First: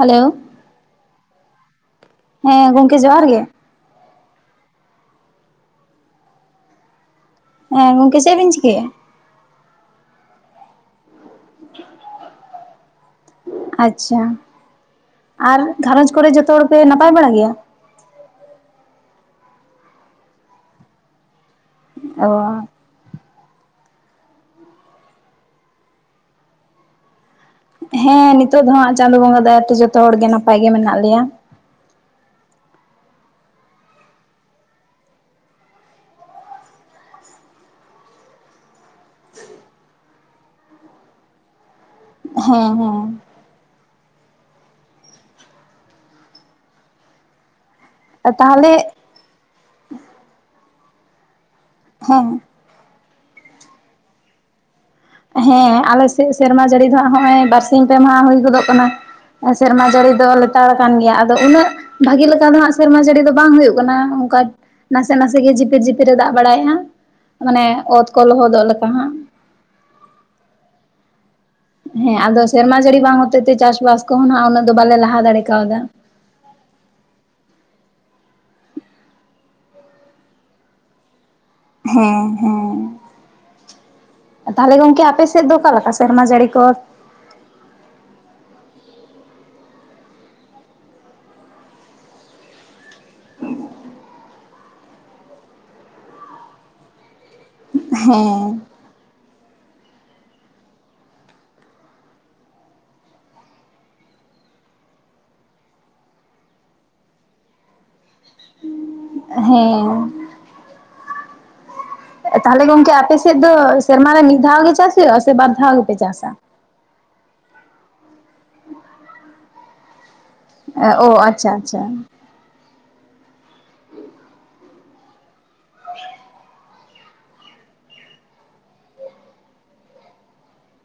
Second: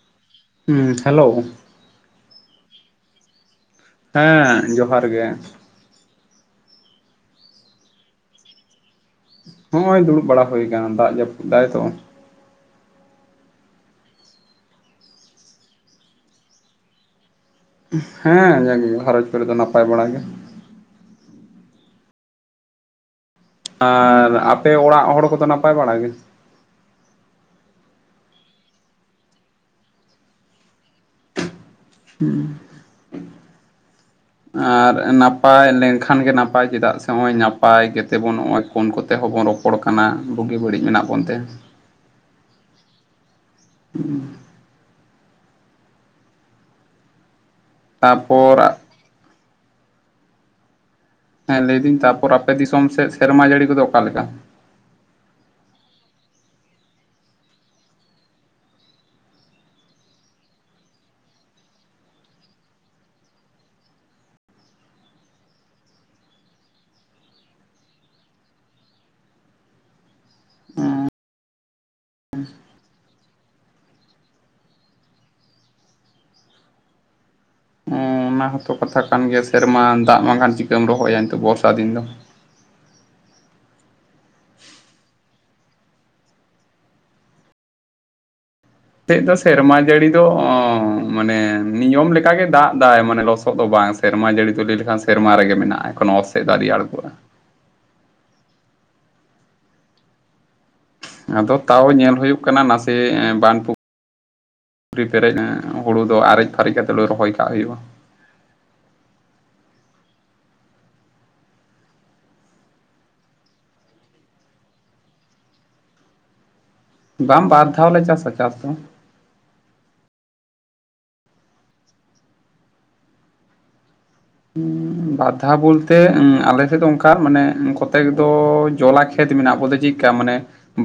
Hello. ᱦᱩᱸ hello. ᱦᱮᱸ ᱜᱚᱝᱠᱮ ᱡᱚᱦᱟᱨ ᱜᱮ ᱾ ᱦᱮᱸᱻ ᱡᱚᱦᱟᱨ ᱜᱮ ᱾ ᱦᱮᱸ ᱜᱚᱝᱠᱮ ᱪᱮᱫ ᱵᱤᱱ ᱪᱤᱠᱟᱹᱭᱮᱜ-ᱟ? ᱦᱚᱸᱜ-ᱚᱭ ᱫᱩᱲᱩᱵ ᱵᱟᱲᱟ ᱦᱳᱭ ᱟᱠᱟᱱᱟ ᱫᱟᱜ ᱡᱟᱹᱯᱩᱫ ᱫᱟᱭ ᱛᱚ ᱾ [unintelligible] ᱟᱪᱪᱷᱟ, ᱟᱨ ᱜᱷᱟᱨᱚᱸᱡᱽ ᱠᱚᱨᱮ ᱡᱷᱚᱛᱚ ᱦᱚᱲᱯᱮ ᱱᱟᱯᱟᱭ ᱵᱟᱲᱟ ᱜᱮᱭᱟ? ᱦᱮᱸ ᱡᱟᱜᱜᱮ ᱜᱷᱟᱨᱚᱸᱡᱽ ᱠᱚᱨᱮ ᱫᱚ ᱱᱟᱯᱟᱭ ᱵᱟᱲᱟ ᱜᱮ ᱾ ᱚᱻ᱾ ᱟᱨ ᱟᱯᱮ ᱚᱲᱟᱜ ᱦᱚᱲ ᱠᱚᱫᱚ ᱱᱟᱯᱟᱭ ᱵᱟᱲᱟ ᱜᱮ? ᱦᱮᱸ ᱱᱤᱛᱚᱜ ᱫᱚ ᱦᱟᱸᱜ ᱪᱟᱸᱫᱳ ᱵᱚᱸᱜᱟ ᱫᱟᱭᱟ ᱛᱮ ᱡᱚᱛᱚ ᱦᱚᱲ ᱜᱮ ᱱᱟᱯᱟᱭ ᱜᱮ ᱢᱮᱱᱟᱜ ᱞᱮᱭᱟ ᱾ ᱦᱩᱸᱜ- ᱩᱸ᱾ [inaudible] ᱟᱨ ᱱᱟᱯᱟᱭ ᱞᱮᱝᱠᱷᱟᱱ ᱜᱮ ᱱᱟᱯᱟᱭ ᱪᱮᱫᱟᱜ ᱥᱮ ᱱᱚᱜᱼᱚᱭ ᱱᱟᱯᱟᱭ ᱜᱮᱛᱮᱵᱚᱱ ᱱᱚᱜᱼᱚᱭ ᱯᱷᱳᱱ ᱠᱚᱛᱮ ᱦᱚᱸ ᱵᱚᱱ ᱨᱚᱯᱚᱲ ᱠᱟᱱᱟ ᱵᱩᱜᱤ ᱵᱟᱹᱲᱤᱡ ᱢᱮᱱᱟᱜ ᱵᱚᱱ ᱛᱮ᱾ ᱦᱮᱸ ᱦᱮᱸ᱾ ᱦᱩᱸ᱾ ᱛᱟᱯᱚᱨ ᱛᱟᱦᱚᱞᱮ ᱦᱮᱸ ᱞᱟᱹᱭᱫᱟᱹᱧ ᱦᱮᱸ ᱛᱟᱯᱚᱨ ᱟᱯᱮ ᱫᱤᱥᱚᱢ ᱥᱮᱫ ᱥᱮᱨᱢᱟ ᱡᱟᱹᱲᱤ ᱠᱚᱫᱚ ᱚᱠᱟ ᱞᱮᱠᱟ? ᱦᱮᱸ ᱟᱞᱮ ᱥᱮᱫ ᱥᱮᱨᱢᱟ ᱡᱟᱹᱲᱤ ᱫᱚ ᱦᱟᱸᱜ ᱦᱚᱸᱜ-ᱚᱭ ᱵᱟᱨᱥᱤᱧ ᱯᱮ ᱢᱟᱦᱟ ᱦᱩᱭ ᱜᱚᱫᱚᱜ ᱠᱟᱱᱟ᱾ ᱮᱸ ᱥᱮᱨᱢᱟ ᱡᱟᱹᱲᱤ ᱫᱚ ᱞᱮᱛᱟᱲ ᱠᱟᱱ ᱜᱮᱭᱟ ᱟᱫᱚ ᱩᱱᱟᱹᱜ ᱵᱷᱟᱜᱮ ᱞᱮᱠᱟ ᱫᱚ ᱦᱟᱸᱜ ᱥᱮᱨᱢᱟ ᱡᱟᱹᱲᱤ ᱫᱚ ᱵᱟᱝ ᱦᱩᱭᱩᱜ ᱠᱟᱱᱟ ᱚᱝᱠᱟ ᱱᱟᱥᱮ ᱱᱟᱥᱮ ᱜᱮ ᱡᱷᱤᱯᱤᱨ ᱡᱷᱤᱯᱤ ᱨᱮ ᱫᱟᱜ ᱵᱟᱲᱟᱭᱮᱜᱼᱟ, ᱢᱟᱱᱮ ᱚᱛ ᱠᱚ ᱞᱚᱦᱚᱫᱚᱜ ᱞᱮᱠᱟ ᱦᱟᱸᱜ᱾ ᱦᱮᱸ ᱟᱫᱚ ᱥᱮᱨᱢᱟ ᱡᱟᱹᱲᱤ ᱵᱟᱝ ᱦᱚᱛᱮ ᱛᱮ ᱪᱟᱥᱵᱟᱥ ᱠᱚᱦᱚᱸ ᱱᱟᱦᱟᱜ ᱩᱱᱟᱹᱜ ᱫᱚ ᱵᱟᱞᱮ ᱞᱟᱦᱟ ᱫᱟᱲᱮ ᱠᱟᱣᱫᱟ᱾ ᱚᱸ ᱚᱱᱟ ᱦᱚᱸ ᱛᱚ ᱠᱟᱛᱷᱟ ᱠᱟᱱ ᱜᱮᱭᱟ ᱥᱮᱨᱢᱟ ᱫᱟᱜ ᱵᱟᱝᱠᱷᱟᱱ ᱪᱤᱠᱟᱹᱢ ᱨᱚᱦᱚᱭᱟ ᱱᱤᱛᱚᱜ ᱵᱚᱨ ᱦᱮᱸ᱾ ᱦᱮᱸ, ᱟᱨ ᱛᱟᱦᱚᱞᱮ ᱜᱚᱝᱠᱮ ᱟᱯᱮ ᱥᱮᱫ ᱫᱚ ᱚᱠᱟ ᱞᱮᱠᱟ ᱥᱮᱨᱢᱟ ᱡᱟᱹᱲᱤ ᱠᱚ? ᱛᱮᱫ ᱫᱚ ᱥᱮᱨᱢᱟ ᱡᱟᱹᱲᱤ ᱫᱚ ᱢᱟᱱᱮ ᱱᱤᱭᱚᱢ ᱞᱮᱠᱟᱜᱮ ᱫᱟᱜ ᱫᱟᱭ ᱢᱟᱱᱮ ᱞᱚᱥᱚᱫ ᱫᱚ ᱵᱟᱝ ᱥᱮᱨᱢᱟ ᱡᱟᱹᱲᱤ ᱫᱚ ᱞᱟᱹᱭ ᱞᱮᱠᱷᱟᱱ ᱥᱮᱨᱢᱟ ᱨᱮᱜᱮ ᱢᱮᱱᱟᱜᱼᱟ ᱮᱠᱷᱚᱱᱚ ᱚᱛ ᱥᱮᱫ ᱫᱚ ᱟᱹᱣᱨᱤ ᱟᱬᱜᱚᱜᱼᱟ᱾ ᱦᱮᱸ᱾ ᱟᱫᱚ ᱛᱟᱣ ᱧᱮᱞ ᱦᱩᱭᱩᱜ ᱠᱟᱱᱟ ᱱᱟᱥᱮ ᱵᱟᱱᱫᱷ ᱯᱩ ᱠᱷᱨᱤ ᱯᱮᱨᱮᱡ ᱮᱸᱻ ᱦᱩᱲᱩ ᱫᱚ ᱟᱨᱮᱡ ᱯᱷᱟᱨᱮᱡ ᱠᱟᱛᱮ ᱨᱚᱦᱚᱭ ᱠᱟᱜ ᱦᱩᱭᱩᱜᱼᱟ᱾ ᱦᱮᱸ᱾ ᱛᱟᱦᱚᱞᱮ ᱜᱚᱝᱠᱮ ᱟᱯᱮ ᱥᱮᱫ ᱫᱚ ᱥᱮᱨᱢᱟ ᱨᱮ ᱢᱤᱫ ᱫᱷᱟᱣ ᱜᱮ ᱪᱟᱥ ᱦᱩᱭᱩᱜ-ᱟ ᱥᱮ ᱵᱟᱨ ᱫᱷᱟᱣ ᱜᱮᱯᱮ ᱪᱟᱥᱟ? ᱵᱟᱝ ᱵᱟᱨ ᱫᱷᱟᱣ ᱞᱮ ᱪᱟᱥᱟ ᱪᱟᱥ ᱫᱚ᱾ ᱮ ᱳ ᱟᱪᱪᱷᱟ ᱟᱪᱪᱷᱟ᱾ ᱩᱸᱻ ᱵᱟᱨ ᱫᱷᱟᱣ ᱵᱚᱞᱛᱮ ᱩᱸ ᱟᱞᱮ ᱥᱮᱫ ᱫᱚ ᱚᱱᱠᱟ ᱢᱟᱱᱮ ᱠᱚᱛᱮᱠ ᱫᱚ ᱡᱚᱞᱟ ᱠᱷᱮᱛ ᱢᱮᱱᱟᱜ-ᱟ ᱵᱚᱞᱛᱮ ᱪᱮᱫᱠᱟ ᱢᱟᱱᱮ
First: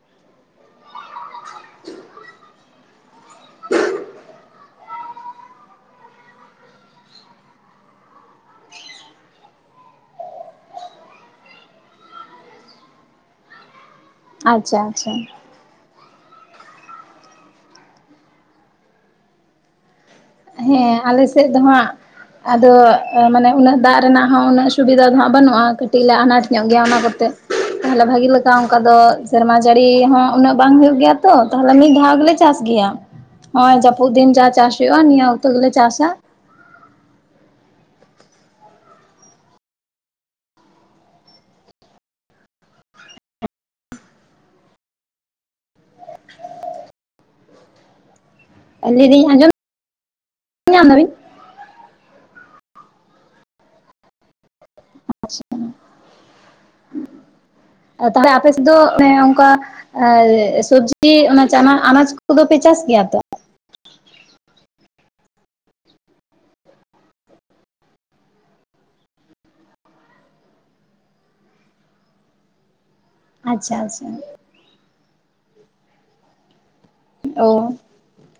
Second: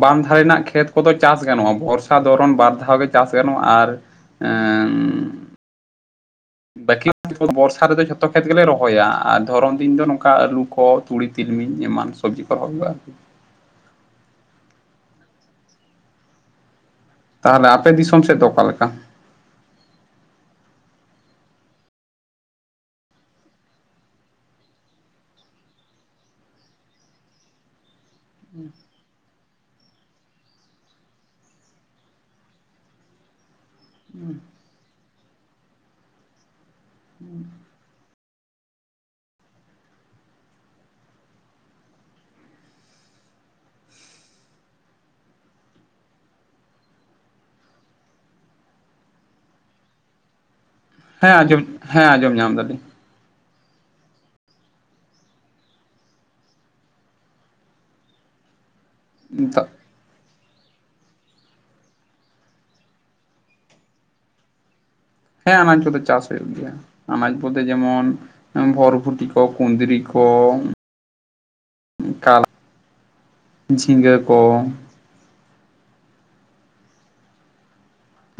ᱵᱟᱱᱫᱷ ᱫᱷᱟᱨᱮ ᱨᱮᱱᱟᱜ ᱠᱷᱮᱛ ᱠᱚᱫᱚ ᱪᱟᱥ ᱜᱟᱱᱚᱜᱼᱟ ᱵᱚᱨᱥᱟ, ᱫᱷᱚᱨᱚᱱ ᱵᱟᱨ ᱫᱷᱟᱣ ᱜᱮ ᱪᱟᱥ ᱜᱟᱱᱚᱜᱼᱟ ᱟᱨ ᱮᱢᱸ ᱵᱟᱹᱠᱤ ᱠᱷᱮᱛ ᱠᱚ ᱵᱚᱨᱥᱟ ᱨᱮᱫᱚ ᱡᱷᱚᱛᱚ ᱠᱷᱮᱛ ᱜᱮᱞᱮ ᱨᱚᱦᱚᱭᱟ ᱟᱨ ᱫᱷᱚᱨᱚᱢ ᱫᱤᱱ ᱫᱚ ᱱᱚᱝᱠᱟ ᱟᱹᱞᱩ ᱠᱚ ᱛᱩᱲᱤ ᱛᱤᱞᱢᱤᱧ ᱮᱢᱟᱱ ᱥᱚᱵᱡᱤ ᱠᱚ ᱨᱚᱦᱚᱭᱟ ᱟᱨᱠᱤ ᱟᱪᱪᱷᱟ ᱟᱪᱪᱷᱟ ᱛᱟᱦᱚᱞᱮ ᱟᱯᱮ ᱫᱤᱥᱚᱢ ᱥᱮᱫ ᱫᱚ ᱚᱠᱟ ᱞᱮᱠᱟ? ᱦᱮᱸ ᱟᱞᱮ ᱥᱮᱫ ᱫᱚ ᱦᱟᱸᱜ ᱟᱫᱚ ᱢᱟᱱᱮ ᱩᱱᱟᱹᱜ ᱫᱟᱜ ᱨᱮᱱᱟᱜ ᱦᱚᱸ ᱩᱱᱟᱹᱜ ᱥᱩᱵᱤᱫᱷᱟ ᱫᱚ ᱦᱟᱸᱜ ᱵᱟᱹᱱᱩᱜᱼᱟ ᱠᱟᱹᱴᱤᱡ ᱞᱮ ᱟᱱᱟᱴ ᱧᱚᱜ ᱜᱮᱭᱟ ᱚᱱᱟ ᱠᱚᱛᱮ ᱛᱟᱦᱚᱞᱮ ᱵᱷᱟᱜᱤ ᱞᱮᱠᱟ ᱚᱱᱠᱟ ᱫᱚ ᱥᱮᱨᱢᱟ ᱡᱟᱹᱲᱤ ᱦᱚᱸ ᱩᱱᱟᱹᱜ ᱵᱟᱝ ᱦᱩᱭᱩᱜ ᱜᱮᱭᱟ ᱛᱚ᱾ ᱛᱟᱦᱚᱞᱮ ᱢᱤᱫ ᱫᱷᱟᱣ ᱜᱮᱞᱮ ᱪᱟᱥ ᱜᱮᱭᱟ ᱱᱚᱜᱚᱭ ᱡᱟᱹᱯᱩᱫ ᱫᱤᱱ ᱡᱟ ᱪᱟᱥ ᱦᱩᱭᱩᱜ-ᱟ ᱱᱤᱭᱟᱹ ᱚᱠᱛᱚ ᱜᱮᱞᱮ ᱪᱟᱥᱟ ᱞᱟᱹᱭᱫᱤᱧ ᱟᱸᱡᱚᱢ ᱧᱟᱢ ᱫᱟᱵᱤᱱ ᱦᱮᱸ ᱟᱸᱡᱚᱢ ᱦᱮᱸ ᱟᱸᱡᱚᱢ ᱧᱟᱢ ᱫᱟᱞᱤᱧ ᱟᱪᱪᱷᱟ ᱛᱟᱦᱚᱞᱮ ᱟᱯᱮ ᱥᱮᱫ ᱫᱚ ᱚᱱᱮ ᱚᱱᱠᱟ ᱮᱸ ᱥᱚᱵᱡᱤ ᱚᱱᱟ ᱪᱟᱱᱟ ᱟᱱᱟᱡ ᱠᱚᱫᱚᱯᱮ ᱪᱟᱥ ᱜᱮᱭᱟ ᱛᱚ ᱦᱮᱸ ᱟᱱᱟᱡ ᱠᱚᱫᱚ ᱪᱟᱥ ᱦᱩᱭᱩᱜ ᱜᱮᱭᱟ᱾ ᱟᱱᱟᱡ ᱵᱚᱞᱛᱮ ᱡᱮᱢᱚᱱ ᱵᱷᱚᱨᱵᱷᱩᱴᱤ ᱠᱚ ᱠᱩᱸᱱᱫᱽᱨᱤ ᱠᱚ ᱚᱱᱠᱟ ᱟᱪᱪᱷᱟ ᱟᱪᱪᱷᱟ ᱡᱷᱤᱸᱜᱟᱹ ᱠᱚ ᱳ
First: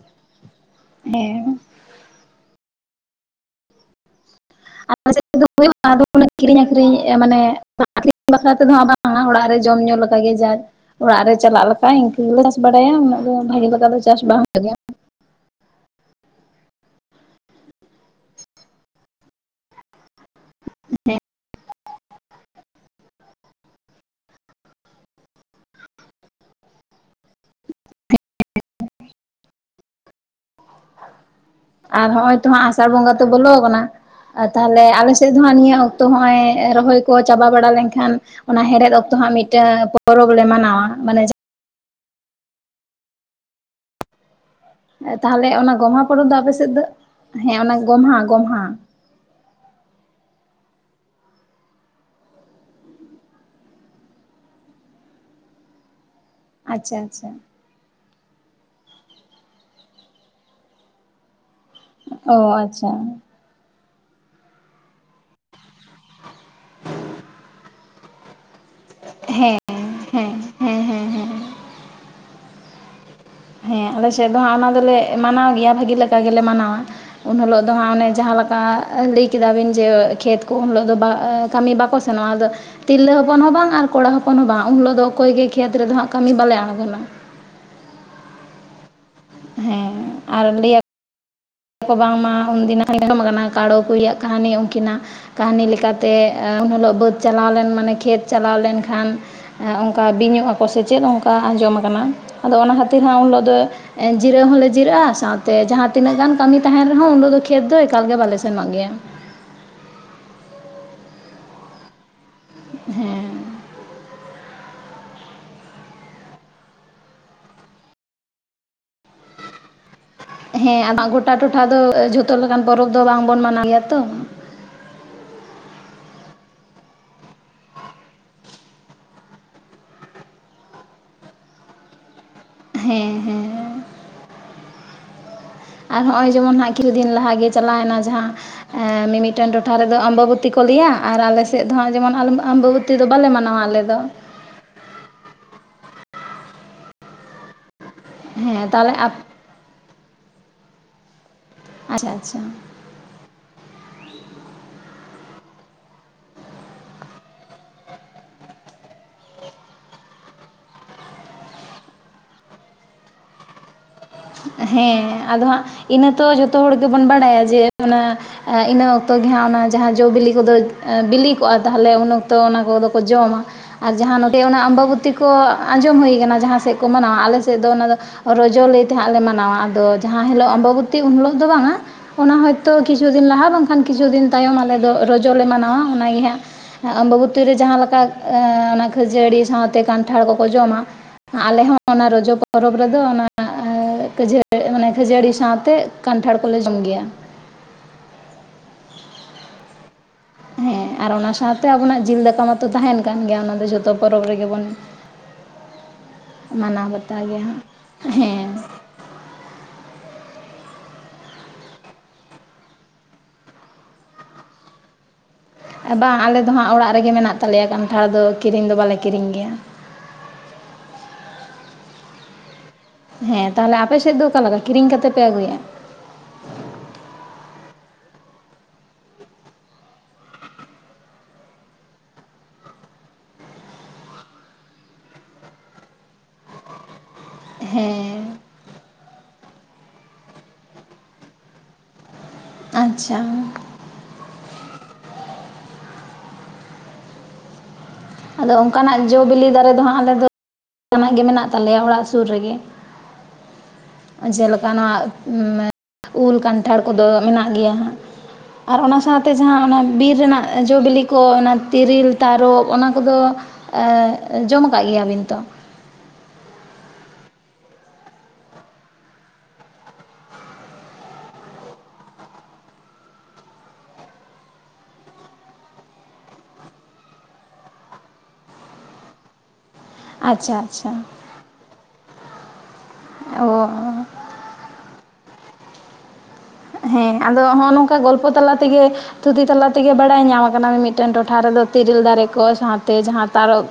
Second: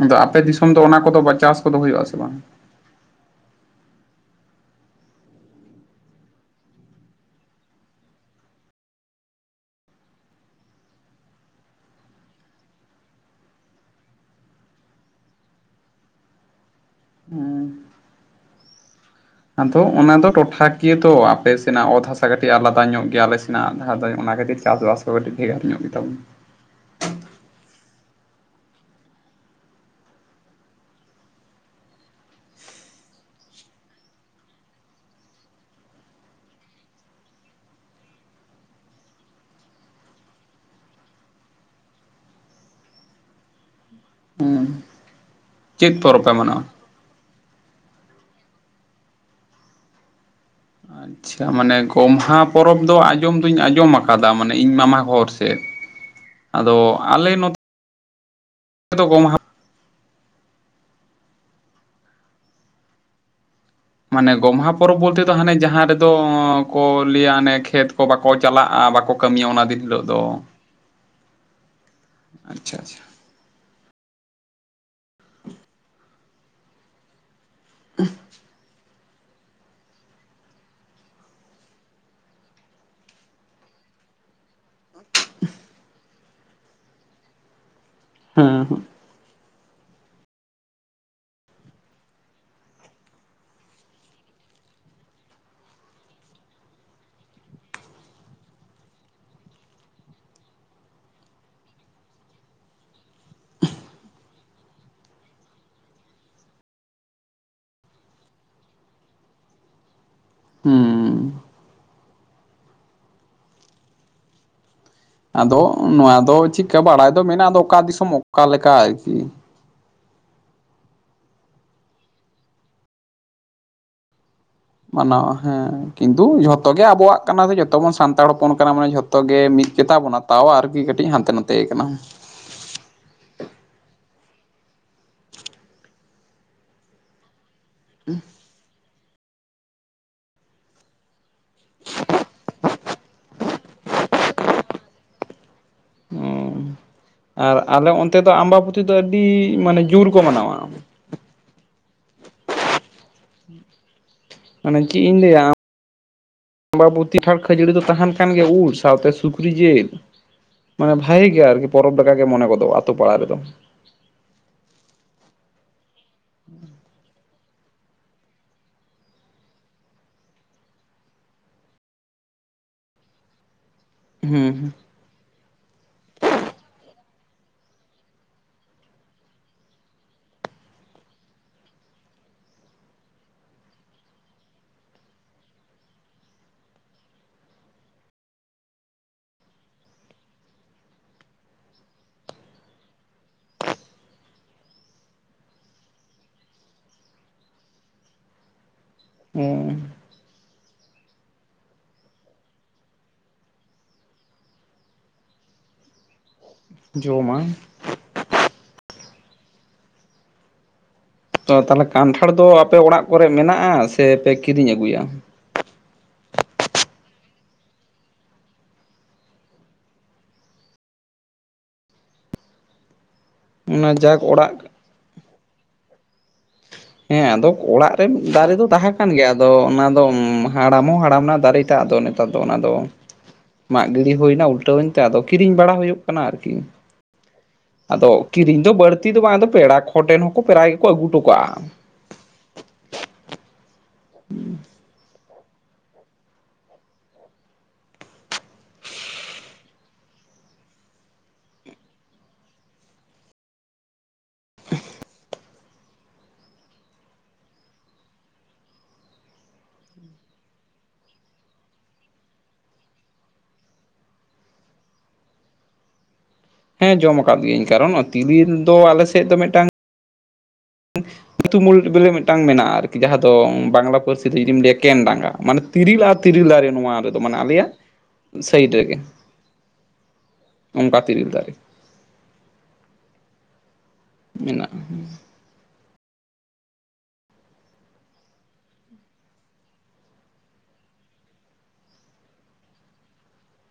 ᱟᱫᱚ ᱟᱯᱮ ᱫᱤᱥᱚᱢ ᱫᱚ ᱚᱱᱟ ᱠᱚᱫᱚ ᱵᱟ ᱪᱟᱥ ᱠᱚᱫᱚ ᱦᱩᱭᱩᱜ ᱟᱥᱮ ᱵᱟᱝ ᱟᱞᱮ ᱥᱮᱫ ᱫᱚ ᱦᱩᱭᱩᱜ-ᱟ ᱟᱫᱚ ᱩᱱᱟᱹᱜ ᱠᱤᱨᱤᱧ ᱟᱠᱷᱨᱤᱧ ᱢᱟᱱᱮ ᱟᱹᱠᱷᱨᱤᱧ ᱵᱟᱠᱷᱨᱟ ᱛᱮᱫᱚᱜ ᱵᱟᱝ-ᱟ ᱚᱲᱟᱜ ᱨᱮ ᱡᱚᱢ ᱧᱩ ᱞᱮᱠᱟᱜᱮ ᱡᱟ ᱚᱲᱟᱜ ᱨᱮ ᱪᱟᱞᱟᱜ ᱞᱮᱠᱟ ᱤᱱᱠᱟᱹ ᱜᱮᱞᱮ ᱪᱟᱥ ᱵᱟᱲᱟᱭᱟ ᱩᱱᱟᱹᱜ ᱫᱚ ᱵᱷᱟᱜᱤ ᱞᱮᱠᱟ ᱫᱚ ᱪᱟᱥ ᱵᱟᱝ ᱦᱩᱭᱩᱜ ᱜᱮᱭᱟ᱾ ᱟᱫᱚ ᱚᱱᱟ ᱫᱚ ᱴᱚᱴᱷᱟ ᱠᱤᱭᱟᱹ ᱛᱚ ᱟᱯᱮ ᱥᱮᱱᱟᱜ ᱚᱛ ᱦᱟᱥᱟ ᱠᱟᱹᱴᱤᱡ ᱟᱞᱟᱫᱟ ᱧᱚᱜ ᱜᱮᱭᱟ ᱟᱞᱮ ᱥᱮᱱᱟᱜ ᱟᱞᱟᱫᱟ ᱚᱱᱟ ᱠᱷᱟᱹᱛᱤᱨ ᱪᱟᱥᱵᱟᱥ ᱛᱚ ᱠᱟᱴᱤᱡ ᱵᱷᱮᱜᱟᱨ ᱧᱚᱜ ᱜᱮᱛᱟ ᱵᱚᱱᱟ ᱟᱨ ᱦᱚᱸᱜᱚᱭ ᱛᱚ ᱦᱟᱸᱜ ᱟᱥᱟᱲ ᱵᱚᱸᱜᱟ ᱛᱚ ᱦᱟᱜᱸ ᱵᱚᱞᱚ ᱟᱠᱟᱱᱟ ᱛᱟᱦᱚᱞᱮ ᱟᱞᱮ ᱥᱮᱫ ᱫᱚ ᱦᱟᱸᱜ ᱱᱤᱭᱟᱹ ᱚᱠᱛᱚ ᱦᱚᱜᱚᱭ ᱨᱚᱦᱚᱭ ᱠᱚ ᱪᱟᱵᱟ ᱵᱟᱲᱟ ᱞᱮᱱᱠᱷᱟᱱ ᱚᱱᱟ ᱦᱮᱲᱦᱮᱫ ᱚᱠᱛᱚ ᱦᱟᱸᱜ ᱢᱤᱫᱴᱮᱱ ᱯᱚᱨᱚᱵᱽ ᱞᱮ ᱢᱟᱱᱟᱣᱟ ᱢᱟᱱᱮ ᱦᱩᱸ ᱛᱟᱦᱚᱞᱮ ᱚᱱᱟ ᱪᱮᱫ ᱜᱚᱢᱦᱟ ᱯᱚᱨᱚᱵᱽ ᱯᱮ ᱫᱚ ᱟᱯᱮ ᱢᱟᱱᱟᱣᱟ? ᱥᱮᱫ ᱫᱚ ᱦᱮᱸ ᱚᱱᱟ ᱜᱚᱢᱦᱟ ᱜᱚᱢᱦᱟ ᱟᱪᱪᱷᱟ ᱢᱟᱱᱮ ᱜᱚᱢᱦᱟ ᱯᱚᱨᱚᱵᱽ ᱫᱚ ᱟᱸᱡᱚᱢ ᱫᱩᱧ ᱟᱸᱡᱚᱢ ᱟᱠᱟᱫᱟ ᱢᱟᱱᱮ ᱤᱧ ᱢᱟᱢᱟᱜᱷᱚᱨ ᱥᱮᱫ᱾ [inaudible] ᱟᱫᱚ ᱟᱪᱪᱷᱟ ᱟᱞᱮ ᱱᱚᱛᱮ ᱫᱚ ᱜᱚᱢᱦᱟ ᱚ ᱟᱪᱪᱷᱟ ᱢᱟᱱᱮ ᱜᱚᱢᱦᱟ ᱯᱚᱨᱚᱵᱽ ᱵᱚᱞᱛᱮ ᱫᱚ ᱦᱟᱱᱮ ᱡᱟᱦᱟᱸ ᱨᱮᱫᱚ ᱠᱚ ᱞᱟᱹᱭᱟ ᱦᱟᱱᱮ ᱠᱷᱮᱛ ᱠᱚ ᱵᱟᱠᱚ ᱪᱟᱞᱟᱜᱼᱟ ᱵᱟᱠᱚ ᱠᱟᱹᱢᱤᱭᱟ ᱚᱱᱟ ᱫᱤᱱ ᱦᱤᱞᱳᱜ ᱫᱚ᱾ ᱦᱮᱸ ᱦᱮᱸ ᱟᱪᱪᱷᱟ ᱟᱪᱪᱷᱟ ᱦᱮᱸ ᱟᱞᱮ ᱥᱮᱫ ᱫᱚ ᱦᱟᱸᱜ ᱚᱱᱟ ᱫᱚᱞᱮ ᱢᱟᱱᱟᱣ ᱜᱮᱭᱟ ᱵᱷᱟᱹᱜᱮ ᱞᱮᱠᱟ ᱜᱮᱞᱮ ᱢᱟᱱᱟᱣᱟ ᱩᱱ ᱦᱤᱞᱚᱜ ᱫᱚ ᱦᱟᱸᱜ ᱚᱱᱮ ᱡᱟᱦᱟᱸ ᱞᱮᱠᱟ ᱞᱟᱹᱭ ᱠᱮᱫᱟᱵᱤᱱ ᱡᱮ ᱠᱷᱮᱛ ᱠᱚ ᱩᱱ ᱦᱤᱞᱚᱜ ᱫᱚ ᱠᱟᱹᱢᱤ ᱵᱟᱠᱚ ᱥᱮᱱᱚᱜᱼᱟ ᱟᱫᱚ ᱛᱤᱨᱞᱟᱹ ᱦᱚᱯᱚᱱ ᱦᱚᱸ ᱵᱟᱝ ᱟᱨ ᱠᱚᱲᱟ ᱦᱚᱯᱚᱱ ᱦᱚᱸ ᱵᱟᱝ ᱩᱱ ᱦᱤᱞᱳᱜ ᱫᱚ ᱚᱠᱚᱭ ᱜᱮ ᱠᱷᱮᱛ ᱨᱮᱫᱚ ᱦᱟᱸᱜ ᱠᱟᱹᱢᱤ ᱵᱟᱞᱮ ᱟᱬᱜᱚᱱᱟ᱾ ᱦᱩᱸ ᱦᱩᱸ ᱦᱮᱸ ᱟᱨ ᱞᱟᱹᱭ ᱠᱚ ᱵᱟᱝᱢᱟ ᱩᱱᱫᱤᱱᱟᱜ ᱟᱡᱚᱢ ᱠᱟᱱᱟ ᱠᱟᱬᱳ ᱠᱩᱭᱟᱜ ᱠᱟᱦᱱᱤ ᱩᱱᱠᱤᱱᱟᱜ ᱠᱟᱹᱦᱱᱤ ᱞᱮᱠᱟᱛᱮ ᱩᱱᱦᱤᱞᱳᱜ ᱵᱟᱹᱫ ᱪᱟᱞᱟᱣ ᱞᱮᱱ ᱢᱟᱱᱮ ᱠᱷᱮᱛ ᱪᱟᱞᱟᱣ ᱞᱮᱱᱠᱷᱟᱱ ᱦᱮᱸ ᱚᱱᱠᱟ ᱵᱤᱧᱚᱜ ᱟᱠᱚ ᱥᱮᱪᱮᱫ ᱚᱱᱠᱟ ᱟᱸᱡᱚᱢ ᱟᱠᱟᱱᱟ ᱟᱫᱚ ᱚᱱᱟ ᱠᱷᱟᱹᱛᱤᱨ ᱦᱟᱜᱸ ᱩᱱ ᱦᱤᱞᱳᱜ ᱫᱚ ᱡᱤᱨᱟᱹᱣ ᱦᱚᱸᱞᱮ ᱡᱤᱨᱟᱹᱜᱼᱟ ᱥᱟᱶᱛᱮ ᱡᱟᱦᱟᱸ ᱛᱤᱱᱟᱹᱜ ᱜᱟᱱ ᱠᱟᱹᱢᱤ ᱛᱟᱦᱮᱱ ᱨᱮᱦᱚᱸ ᱩᱱ ᱦᱤᱞᱳᱜ ᱫᱚ ᱠᱷᱮᱛ ᱫᱚ ᱮᱠᱟᱞ ᱜᱮ ᱵᱟᱞᱮ ᱥᱮᱱᱚᱜ ᱜᱮᱭᱟ ᱾ ᱦᱩᱸ ᱾ ᱦᱮᱸ ᱾ ᱟᱫᱚ ᱱᱚᱣᱟ ᱫᱚ ᱪᱮᱜ ᱠᱟ ᱵᱟᱲᱟᱭ ᱫᱚ ᱢᱮᱱᱟᱜᱼᱟ ᱟᱫᱚ ᱚᱠᱟ ᱫᱤᱥᱚᱢ ᱚᱠᱟ ᱞᱮᱠᱟ ᱟᱨᱠᱤ ᱾ ᱦᱮᱸ ᱟᱢᱟᱜ ᱜᱚᱴᱟ ᱴᱚᱴᱷᱟ ᱫᱚ ᱡᱷᱚᱛᱚ ᱞᱮᱠᱟᱱ ᱯᱚᱨᱚᱵᱽ ᱫᱚ ᱵᱟᱝ ᱵᱚᱱ ᱢᱟᱱᱟᱣ ᱜᱮᱭᱟ ᱛᱚ ᱾ ᱢᱟᱱᱟᱣᱟ ᱦᱮᱸ ᱠᱤᱱᱛᱩ ᱡᱷᱚᱛᱚ ᱜᱮ ᱟᱵᱚᱣᱟᱜ ᱠᱟᱱᱟ ᱫᱚ ᱡᱚᱛᱚ ᱵᱚᱱ ᱥᱟᱱᱛᱟᱲ ᱦᱚᱯᱚᱱ ᱠᱟᱱᱟ ᱵᱚᱱ ᱢᱟᱱᱮ ᱡᱚᱛᱚ ᱜᱮ ᱢᱤᱫ ᱜᱮᱛᱟ ᱵᱚᱱᱟ ᱛᱟᱣ ᱟᱨᱠᱤ ᱠᱟᱹᱴᱤᱡ ᱦᱟᱱᱛᱮ ᱱᱟᱛᱮᱭᱟᱠᱟᱱᱟ ᱾ ᱦᱮᱸ ᱦᱮᱸ, ᱟᱨ ᱦᱚᱜᱼᱚᱭ ᱡᱮᱢᱚᱱ ᱦᱟᱸᱜ ᱠᱤᱪᱷᱩ ᱫᱤᱱ ᱞᱟᱦᱟ ᱜᱮ ᱪᱟᱞᱟᱣᱮᱱᱟ ᱡᱟᱦᱟᱸ ᱢᱤ-ᱢᱤᱫᱴᱮᱱ ᱴᱚᱴᱷᱟ ᱨᱮᱫᱚ ᱟᱢᱵᱟᱵᱚᱛᱤ ᱠᱚ ᱞᱟᱹᱭᱟ ᱟᱨ ᱟᱞᱮᱥᱮᱫ ᱫᱚ ᱦᱟᱜᱸ ᱡᱮᱢᱚᱱ ᱟᱢᱵᱟᱵᱚᱛᱤ ᱫᱚ ᱵᱟᱞᱮ ᱢᱟᱱᱟᱣᱟ ᱟᱞᱮ ᱫᱚ ᱾ ᱦᱩᱸ, ᱟᱨ ᱟᱞᱮ ᱚᱱᱛᱮ ᱫᱚ ᱦᱮᱸ ᱟᱢᱵᱟᱵᱚᱛᱤ ᱫᱚ ᱛᱟᱦᱚᱞᱮ ᱟᱯ ᱟᱹᱰᱤ ᱢᱟᱱᱮ ᱡᱩᱨ ᱠᱚ ᱢᱟᱱᱟᱣᱟ ᱾ [inaudible] ᱟᱪᱪᱷᱟ ᱟᱪᱪᱷᱟ ᱾ ᱢᱟᱱᱮ ᱪᱮᱫ ᱤᱧ ᱞᱟᱹᱭᱟ ᱟᱢᱵᱟᱵᱚᱛᱤ [unintelligible] ᱠᱷᱟᱲ ᱠᱷᱟᱹᱡᱟᱹᱲᱤ ᱫᱚ ᱛᱟᱦᱮᱱ ᱠᱟᱱ ᱜᱮᱭᱟ, ᱩᱞ ᱥᱟᱶᱛᱮ ᱥᱩᱠᱨᱤ ᱡᱮᱞ ᱾ ᱢᱟᱱᱮ ᱵᱷᱟᱜᱮ ᱜᱮ ᱟᱨᱠᱤ ᱯᱚᱨᱚᱵᱽ ᱞᱮᱠᱟ ᱜᱮ ᱢᱚᱱᱮ ᱜᱚᱫᱚᱜ-ᱟ ᱟᱛᱳ ᱯᱟᱲᱟ ᱨᱮᱫᱚ ᱾ ᱦᱮᱸ ᱟᱫᱚ ᱦᱟᱸᱜ ᱤᱱᱟᱹ ᱛᱚ ᱡᱚᱛᱚ ᱦᱚᱲ ᱜᱮᱵᱚᱱ ᱵᱟᱲᱟᱭᱟ ᱡᱮ ᱚᱱᱟ ᱤᱱᱟᱹ ᱚᱠᱛᱚ ᱜᱮ ᱦᱟᱸᱜ ᱚᱱᱟ ᱡᱟᱦᱟᱸ ᱡᱚ ᱵᱤᱞᱤ ᱠᱚᱫᱚ ᱵᱤᱞᱤ ᱠᱚᱜᱼᱟ ᱛᱟᱦᱞᱮ ᱩᱱ ᱚᱠᱛᱚ ᱚᱱᱟ ᱠᱚᱫᱚ ᱠᱚ ᱡᱚᱢᱟ ᱾ ᱟᱨ ᱡᱟᱦᱟᱸ ᱱᱚᱰᱮ ᱚᱱᱟ ᱦᱩᱸ ᱟᱢᱵᱟᱵᱚᱛ ᱵᱩᱛᱤ ᱠᱚ ᱟᱸᱡᱚᱢ ᱦᱩᱭ ᱟᱠᱟᱱᱟ ᱡᱟᱦᱟᱸ ᱥᱮᱫ ᱠᱚ ᱢᱟᱱᱟᱣᱟ ᱟᱞᱮ ᱥᱮᱫ ᱫᱚ ᱚᱱᱟ ᱫᱚ ᱨᱚᱡᱚ ᱞᱟᱹᱭ ᱦᱟᱸᱜ ᱞᱮ ᱢᱟᱱᱟᱣᱟ ᱟᱫᱚ ᱡᱟᱦᱟᱸ ᱦᱤᱞᱳᱜ ᱟᱢᱵᱟᱵᱚᱛᱤ ᱩᱱ ᱦᱤᱞᱳᱜ ᱫᱚ ᱵᱟᱝᱟ ᱾ ᱚᱱᱟ ᱦᱚᱭᱛᱳ ᱠᱤᱪᱷᱩ ᱫᱤᱱ ᱞᱟᱦᱟ ᱵᱟᱝᱠᱷᱟᱱ ᱠᱤᱪᱷᱩ ᱫᱤᱱ ᱛᱟᱭᱚᱢ ᱟᱞᱮ ᱫᱚ ᱨᱚᱡᱚ ᱞᱮ ᱢᱟᱱᱟᱣᱟ ᱚᱱᱟ ᱜᱮ ᱦᱟᱸᱜ ᱟᱢᱵᱟᱹᱵᱚᱛᱤ ᱫᱚ ᱡᱟᱦᱟ ᱞᱮᱠᱟ ᱚᱱᱟ ᱠᱷᱟᱹᱡᱟᱹᱲᱤ ᱥᱟᱶᱛᱮ ᱠᱟᱱᱴᱷᱟᱲ ᱠᱚᱠᱚ ᱡᱚᱢᱟ ᱟᱞᱮ ᱦᱚᱸ ᱚᱱᱟ ᱨᱚᱡᱚ ᱯᱚᱨᱚᱵᱽ ᱨᱮᱫᱚ ᱚᱱ ᱠᱷᱟᱹᱡᱟᱹ ᱢᱟᱱᱮ ᱠᱷᱟᱹᱡᱟᱹᱲᱤ ᱥᱟᱶᱛᱮ ᱠᱟᱱᱴᱷᱟᱲ ᱠᱚᱞᱮ ᱡᱚᱢ ᱜᱮᱭᱟ ᱾ ᱦᱩᱸ ᱾ ᱦᱮᱸ ᱟᱨ ᱚᱱᱟ ᱥᱟᱶᱛᱮ ᱟᱵᱚᱱᱟᱜ ᱡᱤᱞ ᱫᱟᱠᱟ ᱢᱟᱛᱚ ᱛᱟᱦᱮᱱ ᱠᱟᱱ ᱜᱮᱭᱟ ᱚᱱᱟ ᱫᱚ ᱡᱚᱛᱚ ᱯᱚᱨᱚᱵᱽ ᱨᱮᱜᱮ ᱵᱚᱱ ᱢᱟᱱᱟᱣ ᱵᱟᱛᱟᱣ ᱜᱮᱭᱟ ᱡᱚᱢᱟ ᱦᱟᱸᱜ ᱦᱮᱸ ᱾ ᱛᱚ ᱛᱟᱦᱚᱞᱮ ᱠᱟᱱᱴᱷᱟᱲ ᱫᱚ ᱟᱯᱮ ᱚᱲᱟᱜ ᱠᱚᱨᱮ ᱢᱮᱱᱟᱜᱼᱟ ᱥᱮ ᱯᱮ ᱠᱤᱨᱤᱧ ᱟᱹᱜᱩᱭᱟ? ᱵᱟᱝ ᱟᱞᱮ ᱫᱚ ᱦᱟᱸᱜ ᱚᱲᱟᱜ ᱨᱮᱜᱮ ᱢᱮᱱᱟᱜ ᱛᱟᱞᱮᱭᱟ ᱠᱟᱱᱴᱷᱟᱲ ᱫᱚ, ᱠᱤᱨᱤᱧ ᱫᱚ ᱵᱟᱞᱮ ᱠᱤᱨᱤᱧ ᱜᱮᱭᱟ ᱾ ᱦᱮᱸ, ᱛᱟᱦᱞᱮ ᱚᱱᱟ ᱟᱯᱮ ᱥᱮᱫ ᱡᱟᱠ ᱫᱚ ᱚᱠᱟ ᱞᱮᱠᱟ ᱚᱲᱟᱜ ᱠᱤᱨᱤᱧ ᱠᱟᱛᱮ ᱯᱮ ᱟᱹᱜᱩᱭᱟ? ᱦᱮᱸ ᱟᱫᱚ ᱚᱲᱟᱜ ᱨᱮ ᱫᱟᱨᱮ ᱫᱚ ᱛᱟᱦᱮᱸ ᱠᱟᱱ ᱜᱮᱭᱟ ᱟᱫᱚ ᱚᱱᱟ ᱫᱚ ᱦᱟᱲᱟᱢ ᱦᱚᱸ ᱦᱟᱲᱟᱢ ᱮᱱᱟ ᱫᱟᱨᱮ ᱴᱟᱜ ᱟᱫᱚ ᱱᱮᱛᱟᱨ ᱫᱚ ᱚᱱᱟ ᱫᱚ ᱢᱟᱜ ᱜᱤᱲᱤ ᱦᱩᱭᱱᱟ ᱩᱞᱴᱟᱹᱣᱮᱱ ᱛᱮ ᱟᱫᱚ ᱠᱤᱨᱤᱧ ᱵᱟᱲᱟ ᱦᱩᱭᱩᱜ ᱠᱟᱱᱟ ᱟᱨᱠᱤ ᱾ ᱟᱫᱚ ᱦᱮᱸ ᱠᱤᱨᱤᱧ ᱫᱚ ᱵᱟᱹᱲᱛᱤ ᱫᱚ ᱵᱟᱝ ᱟᱫᱚ ᱯᱮᱲᱟ ᱠᱚ ᱴᱷᱮᱱ ᱦᱚᱸᱠᱚ ᱯᱮᱨᱟᱭ ᱜᱮᱠᱚ ᱟᱹᱜᱩ ᱦᱚᱴᱚ ᱠᱟᱜᱼᱟ ᱾ ᱟᱪᱪᱷᱟ ᱾ ᱦᱩᱸ ᱾ ᱟᱫᱚ ᱚᱱᱠᱟᱱᱟᱜ ᱡᱚ ᱵᱤᱞᱤ ᱫᱟᱨᱮ ᱫᱚ ᱦᱟᱸᱜ ᱟᱞᱮ ᱫᱚ ᱢᱮᱱᱟᱜ ᱜᱮ ᱢᱮᱱᱟᱜ ᱛᱟᱞᱮᱭᱟ ᱚᱲᱟᱜ ᱥᱩᱨ ᱨᱮᱜᱮ ᱾ ᱡᱮᱞᱮᱠᱟ ᱱᱚᱣᱟ ᱩᱞ ᱠᱟᱱᱴᱷᱟᱲ ᱠᱚᱫᱚ ᱢᱮᱱᱟᱜ ᱜᱮᱭᱟ ᱦᱟᱸᱜ ᱾ ᱟᱨ ᱚᱱᱟ ᱥᱟᱶᱛᱮ ᱡᱟᱦᱟᱸ ᱚᱱᱟ ᱵᱤᱨ ᱨᱮᱱᱟᱜ ᱡᱚ ᱵᱤᱞᱤ ᱠᱚ ᱚᱱᱟ ᱛᱤᱨᱤᱞ, ᱛᱟᱨᱚᱵ ᱚᱱᱟ ᱠᱚᱫᱚ ᱮᱸ ᱡᱚᱢ ᱟᱠᱟᱜ ᱜᱮᱭᱟᱵᱤᱱ ᱛᱚ? ᱦᱮᱸ ᱡᱚᱢ ᱟᱠᱟᱫ ᱜᱤᱭᱟᱹᱧ, ᱠᱟᱨᱚᱱ ᱛᱤᱨᱤᱞ ᱫᱚ ᱟᱞᱮ ᱥᱮᱫ ᱫᱚ ᱢᱤᱫᱴᱟᱝ ᱧᱩᱛᱩᱢ ᱩᱞ ᱵᱮᱞᱮ ᱢᱤᱫᱴᱟᱝ ᱢᱮᱱᱟᱜᱼᱟ ᱟᱨᱠᱤ ᱡᱟᱦᱟᱸ ᱫᱚ ᱵᱟᱝᱞᱟ ᱯᱟᱹᱨᱥᱤ ᱫᱚ ᱡᱩᱫᱤᱢ ᱞᱟᱹᱭᱟ ᱠᱮᱱᱫᱰᱟᱸᱜᱟ ᱢᱟᱱᱮ ᱛᱤᱨᱤᱞ ᱟᱨ ᱛᱤᱨᱤᱞ ᱫᱟᱨᱮ ᱱᱚᱣᱟ ᱨᱮᱫᱚ ᱢᱟᱱᱮ ᱟᱞᱮᱭᱟᱜ ᱥᱟᱭᱤᱰ ᱨᱮᱜᱮ ᱾ ᱟᱪᱪᱷᱟ ᱟᱪᱪᱷᱟ, ᱤᱧ ᱫᱟᱨᱮ᱾ ᱚᱻ ᱢᱮᱱᱟᱜ ᱦᱩᱸ ᱦᱮᱸ ᱟᱫᱚ ᱱᱚᱜ-ᱚ ᱱᱚᱝᱠᱟ ᱜᱚᱞᱯᱚ ᱛᱟᱞᱟ ᱛᱮᱜᱮ ᱛᱷᱩᱛᱤ ᱛᱟᱞᱟ ᱛᱮᱜᱮ ᱵᱟᱲᱟᱭ ᱧᱟᱢ ᱟᱠᱟᱱᱟ ᱢᱤᱫᱴᱮᱱ ᱴᱚᱴᱷᱟ ᱨᱮᱫᱚ ᱛᱤᱨᱤᱞ ᱫᱟᱨᱮ ᱠᱚ ᱥᱟᱶᱛᱮ ᱡᱟᱦᱟᱸ ᱛᱟᱨᱚᱵ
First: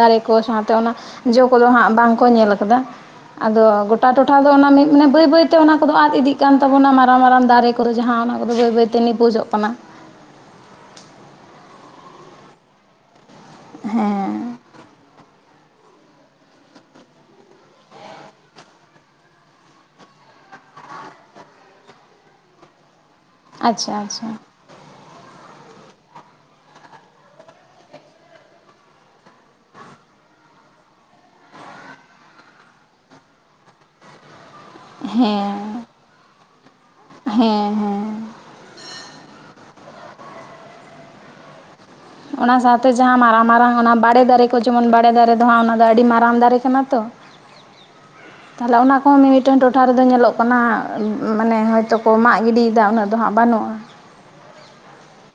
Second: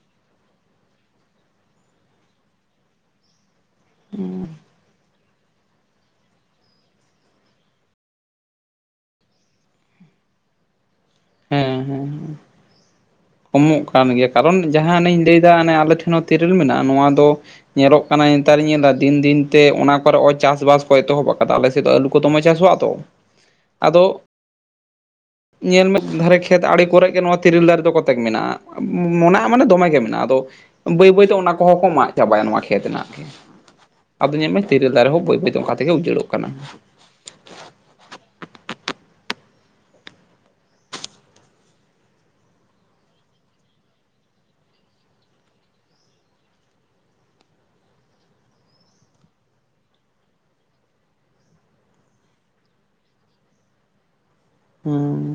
ᱫᱟᱨᱮ ᱠᱚ ᱥᱟᱶᱛᱮ ᱚᱱᱟ ᱡᱚ ᱠᱚᱫᱚ ᱦᱟᱸᱜ ᱵᱟᱝ ᱠᱚ ᱧᱮᱞ ᱟᱠᱟᱫᱟ᱾ ᱟᱫᱚ ᱜᱚᱴᱟ ᱴᱚᱴᱷᱟ ᱫᱚ ᱚᱱᱟ ᱵᱟᱹᱭ ᱵᱟᱹᱭᱛᱮ ᱚᱱᱟ ᱠᱚᱫᱚ ᱟᱫ ᱤᱫᱤᱜ ᱠᱟᱱ ᱛᱟᱵᱚᱱᱟ ᱢᱟ- ᱨᱟᱝ ᱢᱟᱨᱟᱝ ᱫᱟᱨᱮ ᱠᱚᱫᱚ ᱡᱟᱦᱟᱸ ᱚᱱᱟ ᱠᱚᱫᱚ ᱵᱟᱹᱭ ᱵᱟᱹᱭᱛᱮ ᱱᱤᱯᱩᱡᱚᱜ ᱠᱟᱱᱟ᱾ ᱦᱮᱸ ᱦᱮᱸ ᱦᱮᱸ, ᱠᱚᱢᱚᱜ ᱠᱟᱱ ᱜᱮᱭᱟ ᱦᱮᱸ ᱠᱟᱨᱚᱱ ᱡᱟᱦᱟᱸ ᱮᱱᱟᱝ ᱤᱧ ᱞᱟᱹᱭᱫᱟ ᱚᱱᱮ ᱟᱞᱮ ᱴᱷᱮᱱ ᱦᱚᱸ ᱛᱮᱨᱮᱞ ᱢᱮᱱᱟᱜ-ᱟ᱾ ᱱᱚᱣᱟ ᱫᱚ ᱧᱮᱞᱚᱜ ᱠᱟᱱᱟ ᱱᱮᱛᱟᱨ ᱤᱧ ᱧᱮᱞᱫᱟ ᱫᱤᱱ ᱫᱤᱱᱛᱮ ᱚᱱᱟ ᱠᱚᱨᱮ ᱪᱟᱥ-ᱵᱟᱥ ᱠᱚ ᱮᱛᱚᱦᱚᱵ ᱟᱠᱟᱫᱟ ᱟᱞᱮ ᱥᱮᱫ ᱫᱚ ᱟᱞᱩ᱾ ᱠᱚ ᱫᱚᱢᱮ ᱪᱟᱥᱚᱜ-ᱟ ᱛᱚ ᱟᱪᱪᱷᱟ ᱟᱫᱚ ᱟᱪᱪᱷᱟ ᱧᱮᱞ ᱢᱮ ᱫᱷᱟᱨᱮ ᱠᱷᱮᱛ ᱟᱲᱮ ᱠᱚᱨᱮ ᱜᱮ ᱱᱚᱣᱟ ᱛᱤᱨᱤᱞ ᱫᱟᱨᱮ ᱫᱚ ᱠᱚᱛᱮᱠ ᱢᱮᱱᱟᱜ-ᱟ, ᱢᱚᱱᱟᱜ-ᱟ ᱢᱟᱱᱮ ᱫᱚᱢᱮ ᱜᱮ ᱢᱮᱱᱟᱜ-ᱟ᱾ ᱟᱫᱚ ᱵᱟᱹᱭ ᱵᱟᱹᱭᱛᱮ ᱚᱱᱟ ᱠᱚᱦᱚᱸ ᱠᱚ ᱢᱟᱜ ᱪᱟᱵᱟᱭᱟ ᱱᱚᱣᱟ ᱠᱷᱮᱛ ᱨᱮᱱᱟᱜ ᱜᱮ᱾ [inaudible] ᱟᱫᱚ ᱧᱮᱞ ᱢᱮ ᱛᱮᱨᱮᱞ ᱫᱟᱨᱮ ᱦᱚᱸ ᱵᱟᱹᱭ ᱦᱮᱸ ᱵᱟᱹᱭᱛᱮ ᱚᱱᱠᱟ ᱛᱮᱜᱮ ᱩᱡᱟᱹᱲ-ᱚᱜ ᱠᱟᱱᱟ᱾ ᱦᱮᱸ ᱦᱮᱸ ᱚᱱᱟ ᱥᱟᱶᱛᱮ ᱡᱟᱦᱟᱸ ᱢᱟᱨᱟᱝ ᱢᱟᱨᱟᱝ ᱚᱱᱟ ᱵᱟᱲᱮ ᱫᱟᱨᱮ ᱠᱚ ᱡᱮᱢᱚᱱ ᱵᱟᱲᱮ ᱫᱟᱨᱮ ᱫᱚ ᱦᱟᱸᱜ ᱚᱱᱟ ᱫᱚ ᱟᱹᱰᱤ ᱢᱟᱨᱟᱝ ᱫᱟᱨᱮ ᱠᱟᱱᱟ ᱛᱚ᱾ [inaudible] ᱛᱟᱦᱚᱞᱮ ᱚᱱᱟ ᱠᱚᱦᱚᱸ ᱢᱤ-ᱢᱤᱫᱴᱮᱱ ᱴᱚᱴᱷᱟ ᱨᱮᱫᱚ ᱧᱮᱞᱚᱜ ᱠᱟᱱᱟ ᱢᱟᱱᱮ ᱦᱚᱭ ᱛᱚ ᱠᱚ ᱢᱟᱜ ᱜᱤᱰᱤᱭ ᱮᱫᱟ ᱩᱱᱟᱹᱜ ᱫᱚ ᱦᱟᱸᱜ ᱵᱟᱹᱱᱩᱜ-ᱟ᱾ ᱦᱩᱸ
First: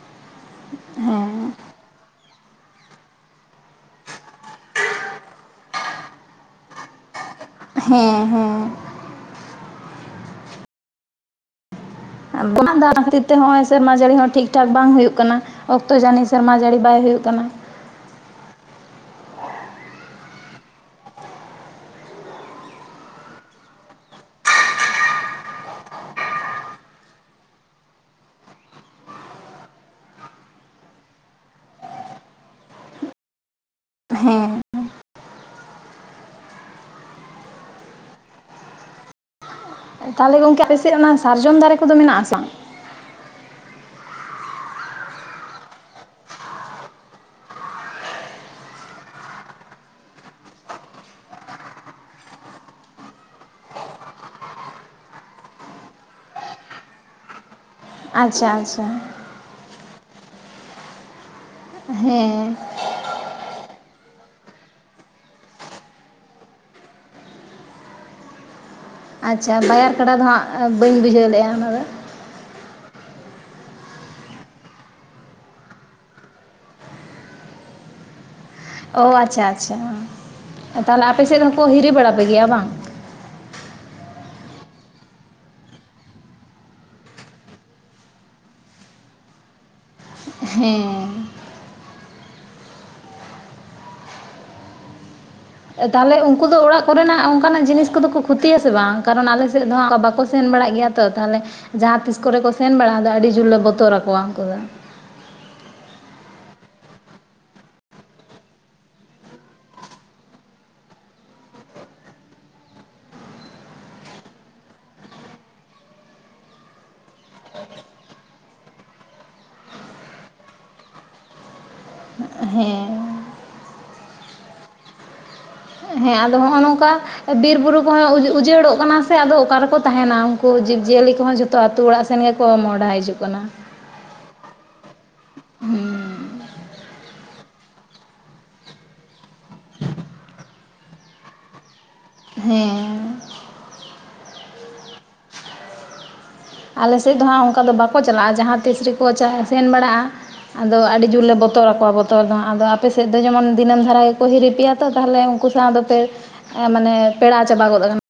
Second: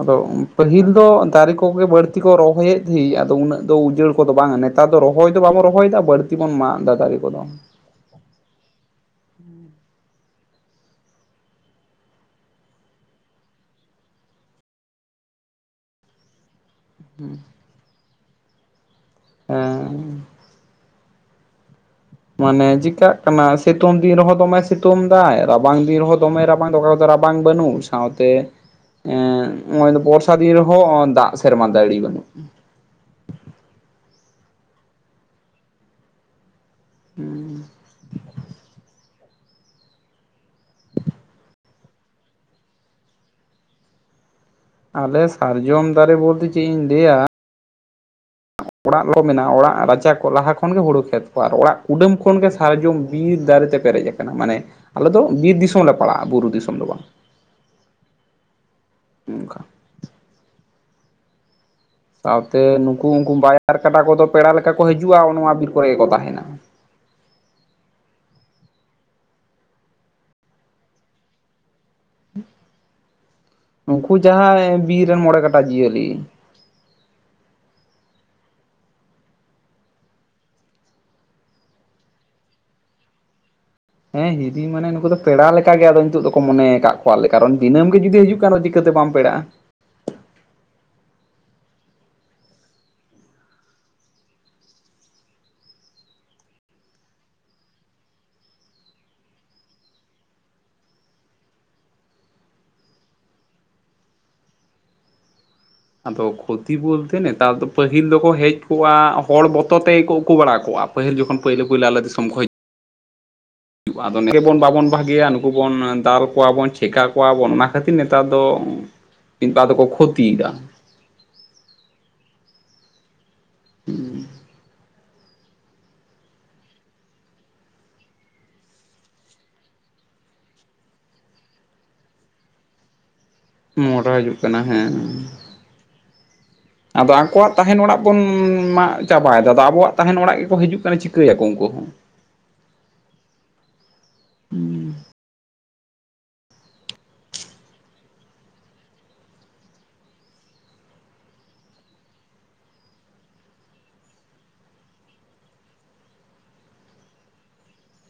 ᱟᱫᱚ ᱯᱟᱹᱦᱤᱞ ᱫᱚ ᱫᱟᱨᱮ ᱦᱮᱸ ᱠᱚᱜᱮ ᱵᱟᱹᱲ- ᱛᱤ ᱠᱚ ᱨᱚᱦᱚᱭ ᱮᱫ ᱫᱷᱤ ᱟᱫᱚ ᱩᱱᱟᱹᱜ ᱫᱚ ᱩᱡᱟᱹᱲ ᱠᱚᱫᱚ ᱵᱟᱝᱟ, ᱱᱮᱛᱟᱨ ᱫᱚ ᱨᱚᱦᱚᱭ ᱫᱚ ᱵᱟᱵᱚᱱ ᱨᱚᱦᱚᱭ ᱮᱫᱟ ᱵᱟᱹᱲ- ᱛᱤ ᱵᱚᱱ ᱢᱟᱜ ᱫᱟ ᱫᱟᱨᱮ ᱠᱚᱫᱚ᱾ ᱦᱮᱸ ᱦᱮᱸ ᱦᱩᱸ ᱚᱱᱟ [inaudible] ᱠᱷᱟᱹᱛᱤᱨ ᱛᱮ ᱦᱚᱸᱜ-ᱚᱭ ᱥᱮᱨᱢᱟ ᱡᱟᱹᱲᱤ ᱦᱚᱸ ᱴᱷᱤᱠ ᱴᱷᱟᱠ ᱵᱟᱝ ᱦᱩᱭᱩᱜ ᱠᱟᱱᱟ ᱚᱠ- ᱛᱚ ᱡᱟᱹᱱᱤ ᱥᱮᱨᱢᱟ ᱡᱟᱹᱲᱤ ᱵᱟᱭ ᱦᱩᱭᱩᱜ ᱠᱟᱱᱟ᱾ ᱮᱸᱻ ᱢᱟᱱᱮ ᱪᱮᱠᱟᱜ ᱠᱟᱱᱟ ᱥᱤᱛᱩᱝ ᱫᱤᱱ ᱨᱮᱦᱚᱸ ᱫᱚᱢᱮ ᱥᱤᱛᱩᱝ ᱫᱟᱭ, ᱨᱟᱵᱟᱝ ᱫᱤᱱ ᱨᱮᱦᱚᱸ ᱫᱚᱢᱮ ᱨᱟᱵᱟᱝ ᱮᱫᱟᱭ ᱚᱠᱟ ᱨᱟᱵᱟᱝ ᱵᱟᱹᱱᱩᱜ ᱥᱟᱶᱛᱮ᱾ ᱮᱸᱫ ᱱᱚᱭ-ᱚ ᱵᱚᱨᱥᱟ ᱫᱤᱱ ᱨᱮ ᱦᱚᱸ ᱫᱟᱜ ᱥᱮᱨᱢᱟ ᱡᱟᱹᱲᱤ ᱵᱟᱹᱱᱩᱜ᱾ ᱦᱮᱸ᱾ ᱩᱸᱻ ᱛᱟᱦᱚᱞᱮ ᱜᱚᱝᱠᱮ ᱟᱯᱮ ᱥᱮᱜ ᱨᱮᱢᱟ ᱥᱟᱨᱡᱚᱢ ᱫᱟᱨᱮ ᱠᱚᱫᱚ ᱢᱮᱱᱟᱜ-ᱟ ᱥᱮ ᱵᱟᱝ? ᱟᱞᱮ ᱥᱟᱨᱡᱚᱢ ᱫᱟᱨᱮ ᱵᱩᱞᱛᱮ ᱪᱮᱜ ᱤᱧ ᱞᱟᱹᱭᱟ᱾ ᱚᱲᱟᱜ ᱞᱚ ᱢᱮᱱᱟᱜ-ᱟ ᱚᱲᱟᱜ ᱨᱟᱪᱟ ᱠᱚ ᱞᱟᱦᱟ ᱠᱷᱚᱱ ᱜᱮ ᱦᱩᱲᱩ ᱠᱷᱮᱛ ᱠᱚ ᱟᱨ ᱚᱲᱟᱜ ᱠᱩᱰᱟᱹᱢ ᱠᱷᱚᱱ ᱜᱮ ᱥᱟᱨᱡᱚᱢ ᱵᱤᱨ ᱫᱟᱨᱮ ᱛᱮ ᱯᱮᱨᱮᱡ ᱟᱠᱟᱱᱟ ᱢᱟᱱᱮ ᱟᱞᱮ ᱫᱚ ᱵᱤᱨ ᱫᱤᱥᱚᱢ ᱞᱮ ᱯᱟᱲᱟᱜ-ᱟ ᱵᱩᱨᱩ ᱫᱤᱥᱚᱢ ᱫᱚ ᱵᱟᱝ᱾ ᱟᱪᱪᱷᱟ ᱟᱪᱷᱟ᱾ ᱩᱱᱠᱟ᱾ ᱦᱮᱸ ᱥᱟᱶᱛᱮ ᱱᱩᱠᱩ ᱩᱝᱠᱩ ᱵᱟᱭᱟᱨ ᱠᱟᱰᱟ ᱠᱚᱫᱚ ᱯᱮᱲᱟ ᱞᱮᱠᱟ ᱠᱚ ᱦᱤᱡᱩᱜ-ᱟ, ᱚ-ᱱᱟᱶᱟ ᱵᱤᱨ ᱠᱚᱨᱮ ᱜᱮᱠᱚ ᱛᱟᱦᱮᱱᱟ᱾ ᱟᱪᱪᱷᱟ ᱵᱟᱭᱟᱨ ᱠᱟᱰᱟ ᱫᱚ ᱦᱟᱸᱜ ᱵᱟᱹᱧ ᱵᱩᱡᱷᱟᱹᱣ ᱞᱮᱜ-ᱟ ᱚᱱᱟ ᱫᱚ᱾ ᱩᱱᱠᱩ ᱡᱟᱦᱟᱸᱭ ᱵᱤᱨ ᱨᱮᱱ ᱢᱚᱬᱮ ᱠᱟᱴᱟ ᱡᱤᱭᱟᱹᱞᱤ᱾ ᱚ ᱟᱪᱪᱷᱟ ᱟᱪᱪᱷᱟ, ᱛᱟᱦᱚᱞᱮ ᱟᱯᱮ ᱥᱮᱫ ᱦᱚᱸ ᱠᱚ ᱦᱤᱨᱤ ᱵᱟᱲᱟ ᱯᱮ ᱜᱮᱭᱟ ᱵᱟᱝ? ᱦᱮᱸ ᱦᱤᱨᱤ ᱢᱟᱱᱮ ᱱᱩᱠᱩ ᱫᱚ ᱯᱮᱲᱟ ᱞᱮᱠᱟ ᱜᱮ ᱟᱫᱚ ᱩᱱᱠᱩ ᱫᱚᱠᱚ ᱢᱚᱱᱮᱭ ᱠᱟᱜ ᱠᱚᱣᱟ ᱞᱮ ᱠᱟᱨᱚᱱ ᱫᱤᱱᱟᱹᱢ ᱜᱮ ᱡᱩᱫᱤ ᱦᱤᱡᱩᱜ ᱠᱟᱱ ᱨᱮ ᱪᱤᱠᱟᱹ ᱛᱮ ᱵᱟᱢ ᱯᱮᱲᱟᱜ-ᱟ᱾ ᱦᱮᱸ᱾ ᱮ ᱛᱟᱦᱚᱞᱮ ᱩᱱᱠᱩ ᱫᱚ ᱚᱲᱟᱜ ᱠᱚᱨᱮ ᱱᱟᱜ ᱚᱱᱠᱟ ᱱᱟᱜ ᱡᱤᱱᱤᱥ ᱠᱚᱫᱚ ᱠᱚ ᱠᱷᱚᱛᱤᱭᱟ ᱥᱮ ᱵᱟᱝ ᱠᱟᱨᱚᱱ ᱟᱞᱮ ᱥᱮᱜ ᱫᱚ ᱦᱟᱸᱜ ᱵᱟᱠᱚ ᱥᱮᱱ ᱵᱟᱲᱟᱜ ᱜᱮᱭᱟ ᱛᱚᱜ ᱛᱟᱦᱚᱞᱮ ᱡᱟᱦᱟᱸ ᱛᱤᱥ ᱠᱚᱨᱮ ᱠᱚ ᱥᱮᱱ ᱵᱟᱲᱟᱜ-ᱟ ᱟᱫᱚ ᱟᱰᱤ ᱡᱩᱨ ᱞᱮ ᱵᱚᱛᱚᱨ ᱟᱠᱚᱣᱟ ᱩᱱᱠᱩ ᱫᱚ᱾ ᱟᱫᱚ ᱠᱷᱚᱛᱤ ᱵᱩᱞᱛᱮ ᱱᱮᱛᱟᱨ ᱫᱚ ᱯᱟᱹᱦᱤᱞ ᱫᱚᱠᱚ ᱦᱮᱡ ᱠᱚᱜ-ᱟ ᱦᱚᱲ ᱵᱚᱛᱚᱨ ᱛᱮᱠᱚ ᱩᱠᱩ ᱵᱟᱲᱟ ᱠᱚᱜ-ᱟ ᱯᱟᱹᱦᱤᱞ ᱡᱚᱠᱷᱚᱱ ᱯᱟᱹᱭᱞᱟᱹ ᱯᱩᱭᱞᱟᱹ ᱟᱞᱮ ᱫᱤᱥᱚᱢ ᱠᱷᱚᱡ ᱟᱫᱚ ᱱᱮ ᱵᱚᱱ ᱵᱟᱵᱚᱱ ᱵᱷᱟᱹᱜᱤᱭᱟ ᱱᱩᱠᱩ ᱵᱚᱱ ᱫᱟᱞ ᱠᱚᱣᱟ ᱵᱚᱱ ᱪᱮᱠᱟ ᱠᱚᱣᱟ ᱵᱚᱱ ᱚᱱᱟ ᱠᱷᱟᱹᱛᱤᱨ ᱱᱮᱛᱟᱨ ᱫᱚ ᱢᱤᱫ ᱵᱟᱨ ᱫᱚᱠᱚ ᱠᱷᱚᱛᱤᱭ ᱮᱫᱟ᱾ ᱦᱮᱸ᱾ [inaudible] ᱦᱮᱸ ᱟᱫᱚ ᱦᱚᱸᱜᱚ ᱱᱚᱝᱠᱟ᱾ ᱮ ᱵᱤᱨ ᱵᱩᱨᱩ ᱠᱚᱦᱚᱸ ᱩᱡ ᱩᱡᱟᱹᱲᱚᱜ ᱠᱟᱱᱟ ᱥᱮ ᱟᱫᱚ ᱚᱠᱟ ᱨᱮᱠᱚ ᱛᱟᱦᱮᱱᱟ ᱩᱱᱠᱩ ᱡᱤᱵᱽᱼᱡᱤᱭᱟᱹᱞᱤ ᱠᱚᱦᱚᱸ ᱡᱚᱛ ᱛᱚ ᱟᱛᱩ ᱚᱲᱟᱜ ᱥᱮᱱ ᱜᱮᱠᱚ ᱢᱚᱦᱰᱟ ᱦᱤᱡᱩᱜ ᱠᱟᱱᱟ᱾ ᱢᱚᱦᱰᱟ ᱦᱤᱡᱩᱜ ᱠᱟᱱᱟ ᱦᱮᱸ᱾ ᱟᱫᱚ ᱟᱠᱚᱣᱟᱜ ᱛᱟᱦᱮᱱ ᱚᱲᱟᱜ ᱵᱚᱱ ᱢᱟᱜ ᱪᱟᱵᱟᱭ ᱫᱟ ᱟᱫᱚ ᱟᱵᱚᱣᱟᱜ ᱛᱟᱦᱮᱱ ᱚᱲᱟᱜ ᱜᱮᱠᱚ ᱦᱤᱡᱩᱜ ᱠᱟᱱᱟ ᱪᱤᱠᱟᱹ ᱭᱟᱠᱚ ᱩᱱᱠᱩ ᱦᱮᱸ᱾ ᱟᱞᱮ ᱥᱮᱜ ᱫᱚ ᱦᱟᱸᱜ ᱚᱱᱠᱟ ᱫᱚ ᱵᱟᱠᱚ ᱪᱟᱞᱟᱜ-ᱟ ᱡᱟᱦᱟᱸ ᱛᱤᱥ ᱨᱮᱠᱚ ᱪᱟᱦᱮ ᱥᱮᱱ ᱵᱟᱲᱟᱜ-ᱟ᱾ ᱟᱫᱚ ᱟᱰᱤ ᱡᱳᱨ ᱞᱮ ᱵᱚᱛᱚᱨ ᱟᱠᱚᱣᱟ ᱵᱚᱛᱚᱨ ᱫᱚ ᱦᱟᱸᱜ᱾ ᱟᱫᱚ ᱟᱯᱮ ᱥᱮᱜ ᱫᱚ ᱡᱮᱢᱚᱱ ᱫᱤᱱᱟᱹᱢ ᱫᱷᱟᱨᱟ ᱜᱮᱠᱚ ᱦᱤᱨᱤ ᱯᱮᱭᱟ ᱛᱚ ᱛᱟᱦᱚᱞᱮ ᱩᱱᱠᱩ ᱥᱟᱶ ᱫᱚᱯᱮ ᱢᱟᱱᱮ ᱯᱮᱲᱟ ᱪᱟᱵᱟ ᱜᱚᱫ ᱟᱠᱟᱱ᱾